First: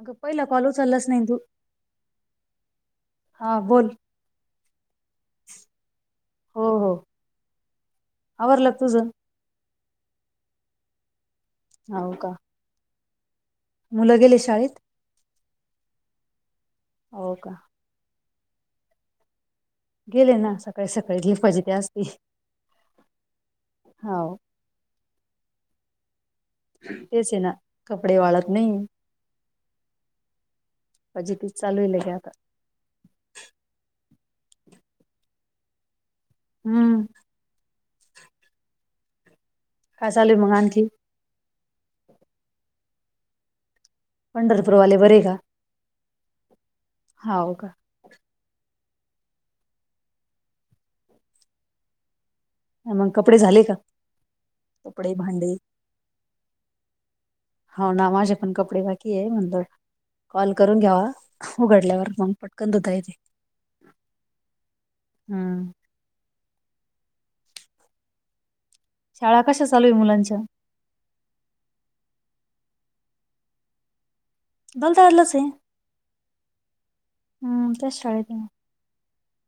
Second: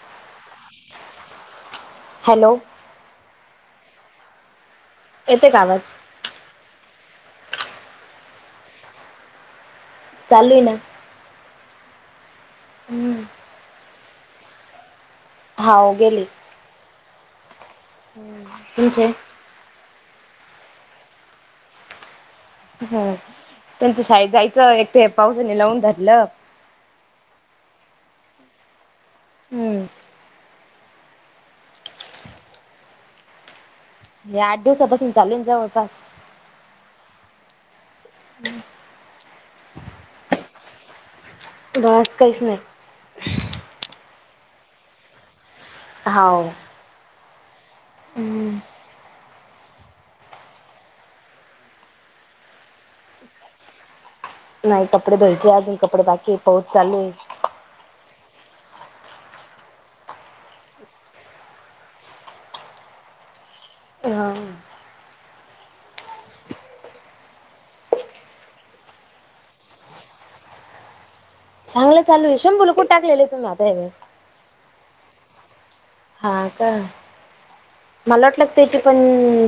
अगं पहिला कॉल उचललाच नाही तू हॅलो हा बोल. येते का आवाज. हो हो आवरडला तुझ. चालू ना. हो का. हम्म. मुलं गेले शाळेत. हा गेली. हो का. हम्म तुमचे. गेले ना सकाळी सकाळी गे पाहिजे त्याजते. ह त्यांचं शाळेत जायचं एक ते पावसाने लावून धरलं. तेच आहे ना कपडे वाळत नाही. हम्म. पाजे ते चालू आहे आता. हे आठ दिवसा बसून चालू जवळपास. हम्म. हम्. काचालेली मघ आण की. बस कस नाही. पंढरपूरवाले बरे आहे का. हाव. हाव का. हम्म. मग कपडे झाले का. नाही कपडे धुवायचे अजून कपडे बाकी आहेत पाउस चालू आहे. होना माझे पण कपडे बाकी आहे म्हणंत. कॉल करून घ्यावा उघडल्यावर मग पटकन धुता येथे. हा. हम्म शाळा कशा चालू आहे मुलांच्या. चांगलं चाल आहे शंभू कूठ टाकले तु् आता हे. मग झालच ये. हा का त्याच शाळेत मला आहे वाटलं त्याची पण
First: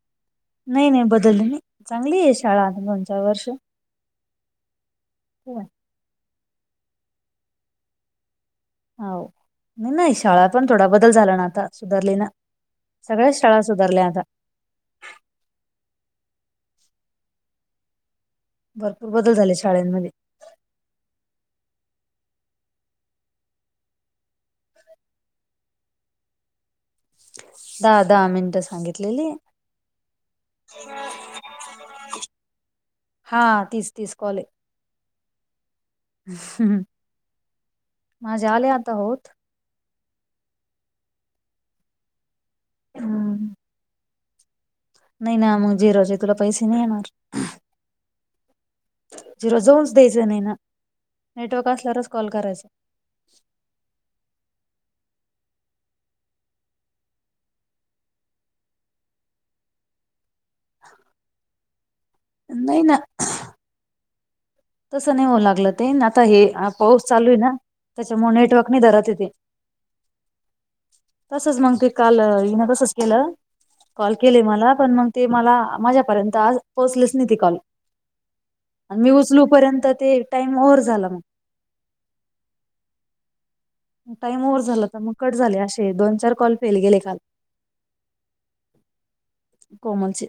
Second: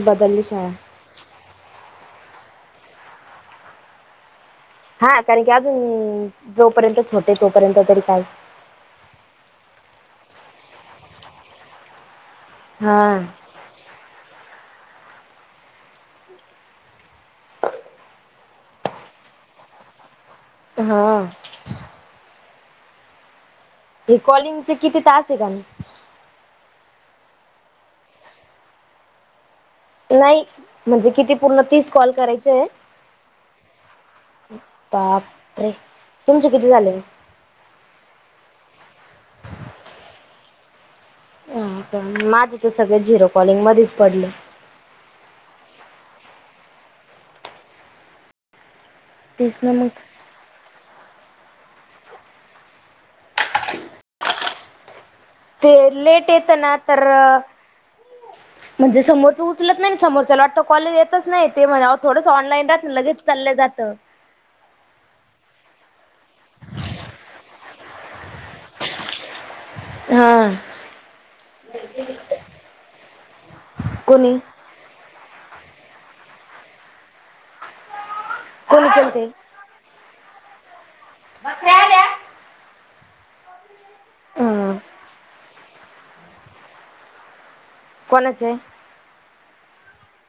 बदल. नाही नाही बदलली चांगली ये शाळा आजून दोन चार वर्ष. हा कारण की खूप आहे. अजून जोपर्यंत होते तोपर्यंत तरी काय. हो नही शाळा पण थोडा बदल झाला ना आता सुधारली ना हा. सगळंच. शाळा सुधारल्या आता. भरपूर बदल झाले शाळांमध्ये. हा. हे कॉलिंग चे किती तास हे जण. सहा दहा मिनटं सांगितलेले. नाही म्हणजे किती पूर्ण तीस कॉल करायचे ये. हा तीस. तीस कॉल आहे बापरे तुमचे किती हम्म. झाले.. माझे आले आता होत. माझे तर सगळे झिरो हम्म. कॉलिंग मध्येच पडले. नाही ना मग झीरोचे तुला पैसे नाही येणार. झिरो तेच ना जाऊ मग द्यायच नाही ना नेटवर्क असल्यावरच कॉल करायचा. ते लेट येतं ना तर म्हणजे समोरचं उचलत नाही समोरच्याला वाटतं कॉल येतच नाही ते मला थोडंस ऑनलाईन नाही राहत न ना लगेच चाललं जातं. तसं नाही होऊ लागलं ते न आता हे पाऊस चालू ये ना त्याच्यामुळे नेटवर्क नाही धरतंय ते. हां. तसच मग ते काल हिन तसच केलं, कॉल कोणी केले मला पण मग ते मला माझ्यापर्यंत आ पोहोचलेच नाही ते कॉल कोणी आणि मी केलते उचलू पर्यंत ते टाइम ओव्हर झाला मग. बकऱ्या आल्या. टाइम ओव्हर ह झाला होता मग कट झाले असे दोन चार कॉल फेल गेले काल. कोणाचे? कोमलचे.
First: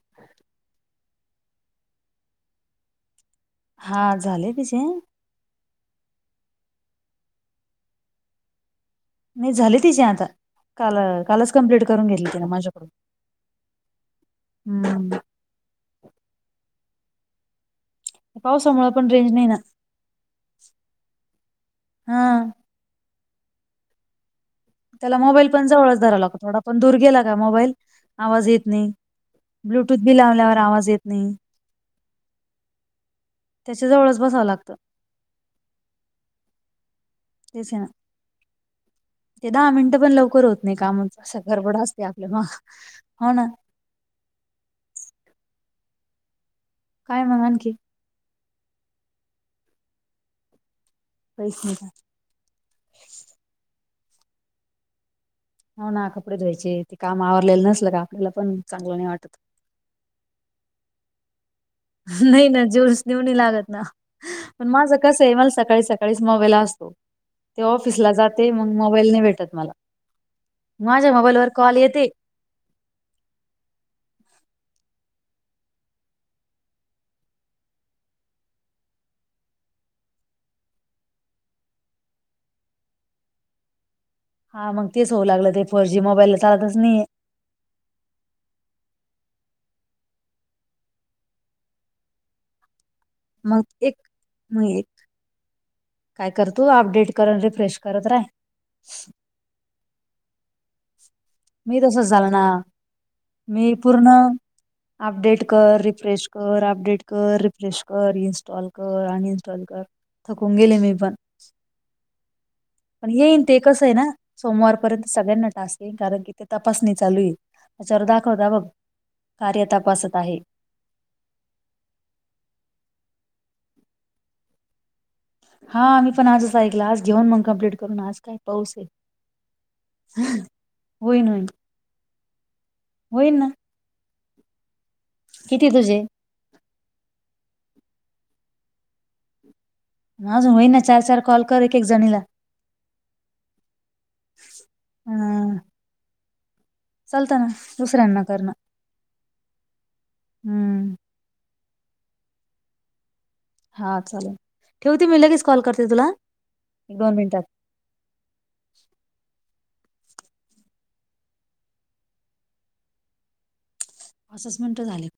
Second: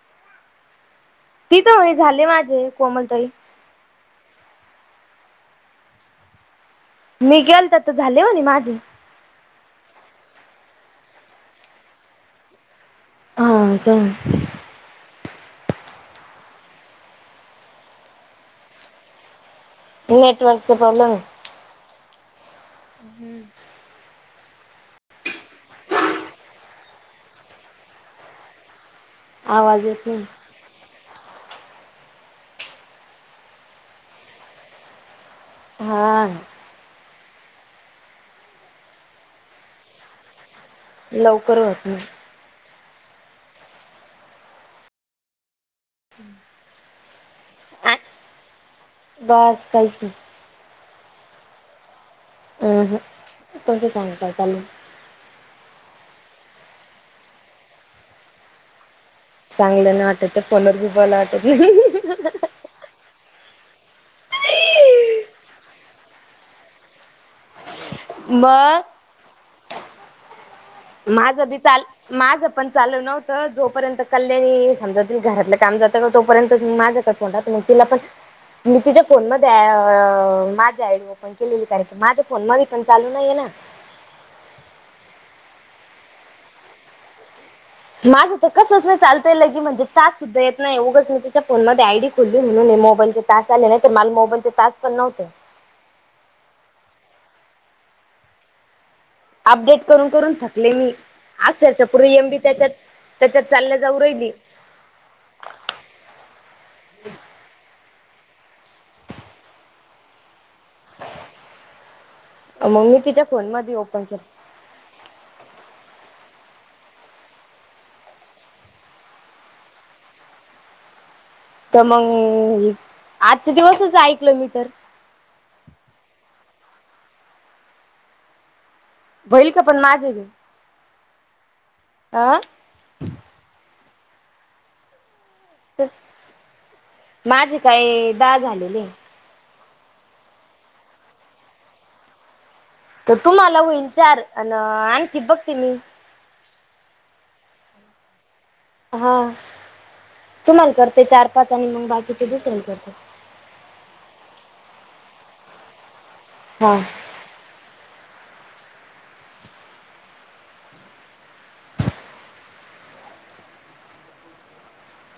ति तर म्हणे झाले माझे कोमल ताई. हां झाले तिचेे. मी किलता तर झाले म्हणे माझे. नाही झाले तिचे आता काल कालच कमप्लीट करून घेतले तिने माझ्याकडून. हा का. हम्म. पावसामुळ पण रेंज नाहीना. नेटवर्क चा प्रोब्लमय. हां. हम्म. त्याला मोबाईल पण जवळच धराव लागतो थोडा पण दूर गेला का मोबाईल आवाज येत नाही. आवाज ब्लूटूथ येत बी नाही लावल्यावर आवाज येत नाही त्याच्या जवळच बसाव लागत. हां. तेच ना ते दहा मिनट पण लवकर होत नाही कामाच असं लवकर गरबड होत नाही असतीया आपल्या माग हो न. काय मग आणखी? बास काहीच नाय. कायच नाय. अह तुमच सांगा काय चाललय? हो ना, कपडे धुवायचे ते काम आवरलेलं नसल का आपल्याला पण चांगलं नाही वाटत. चांगल नाही वाटत त्या फोन वर बी बोलाव वाटत नाही. नाही ना जोर जीव नाही लागत ना पण माझ कसय मला सकाळी सकाळी च मोबाईल असतो ते ऑफि फिस ला जाते मग मोबाईल नाही भेटत मला. माझ्या माझ मोबाईलवर बी कॉल चाल येते माझ पण चालू नव्हतं जोपर्यंत कल्याणी समजा तीन घरातलं काम जातं ना तोपर्यंतच माझ्या कड [unintelligible] मग तिला पण मी तिच्या फोन मध्ये माझं आ- डी ओपन केलेली कारण की माझ्या फोनमध्ये पण चालू नाहीये ना. हा मग तेच होऊ लागलं की फोर जी मोबाईलला चालतच नाही. माझं तर कसंच नाही चालतंय लय की म्हणजे टास्क सुद्धा येत नाही, उगच मी तिच्या फोन मध्ये आयडी खोलली म्हणून मी मोबाईल घेतला. तास मग आले नाही तर एक मला मोबाईल चे मग तास एक पण नव्हते. काय कर तू अपडेट करून रिफ्रेश करत राह. अपडेट करून-करून थकले मी. मी अक्षरशः पूर तसच एम झालं बी ना त्याच्यात, त्याच्यात मी चालल्या जाऊ पूर्ण राहिली. अपडेट कर, रिफ्रेश कर, अपडेट कर, रिफ्रेश कर, इंस्टॉल कर, अनइंस्टॉल कर. थकून गेले मी पण. मग मी पण तिच्या येईन ते फोनमध्ये कसं आहे ना ओपन केलं. सोमवारपर्यंत सगळ्यांना टास्क येईल कारण की तिथं तपासणी चालू आहे त्याच्यावर दाखवता बघ कार्य तपासत आहे. ‌ तर मग, आजचे दिवसच ऐकलं मी तर. हा मी पण आजच ऐकल आज जेऊन मग कम्प्लीट करून आज काय पाऊस आहे. होईल का पण माझे बी [inaudible] अं? होईलन. किती तुझे? माझे काय दहा झालेले? अजून होईना चार-चार कॉल कर एक-एक जणीला. तर तुम्हाला होईल चार अन आणखी बघते मी. चालत ना दुसऱ्यांना कर म. हा, तुम्हाला हम्म करते चार-पाच आणि मग बाकीचे दुसऱ्याला करते. हा चालेल, ठेवते मी लगेच कॉल करते तुला. हा. एक दोन मिनिटात. असंच मिनिट झाली.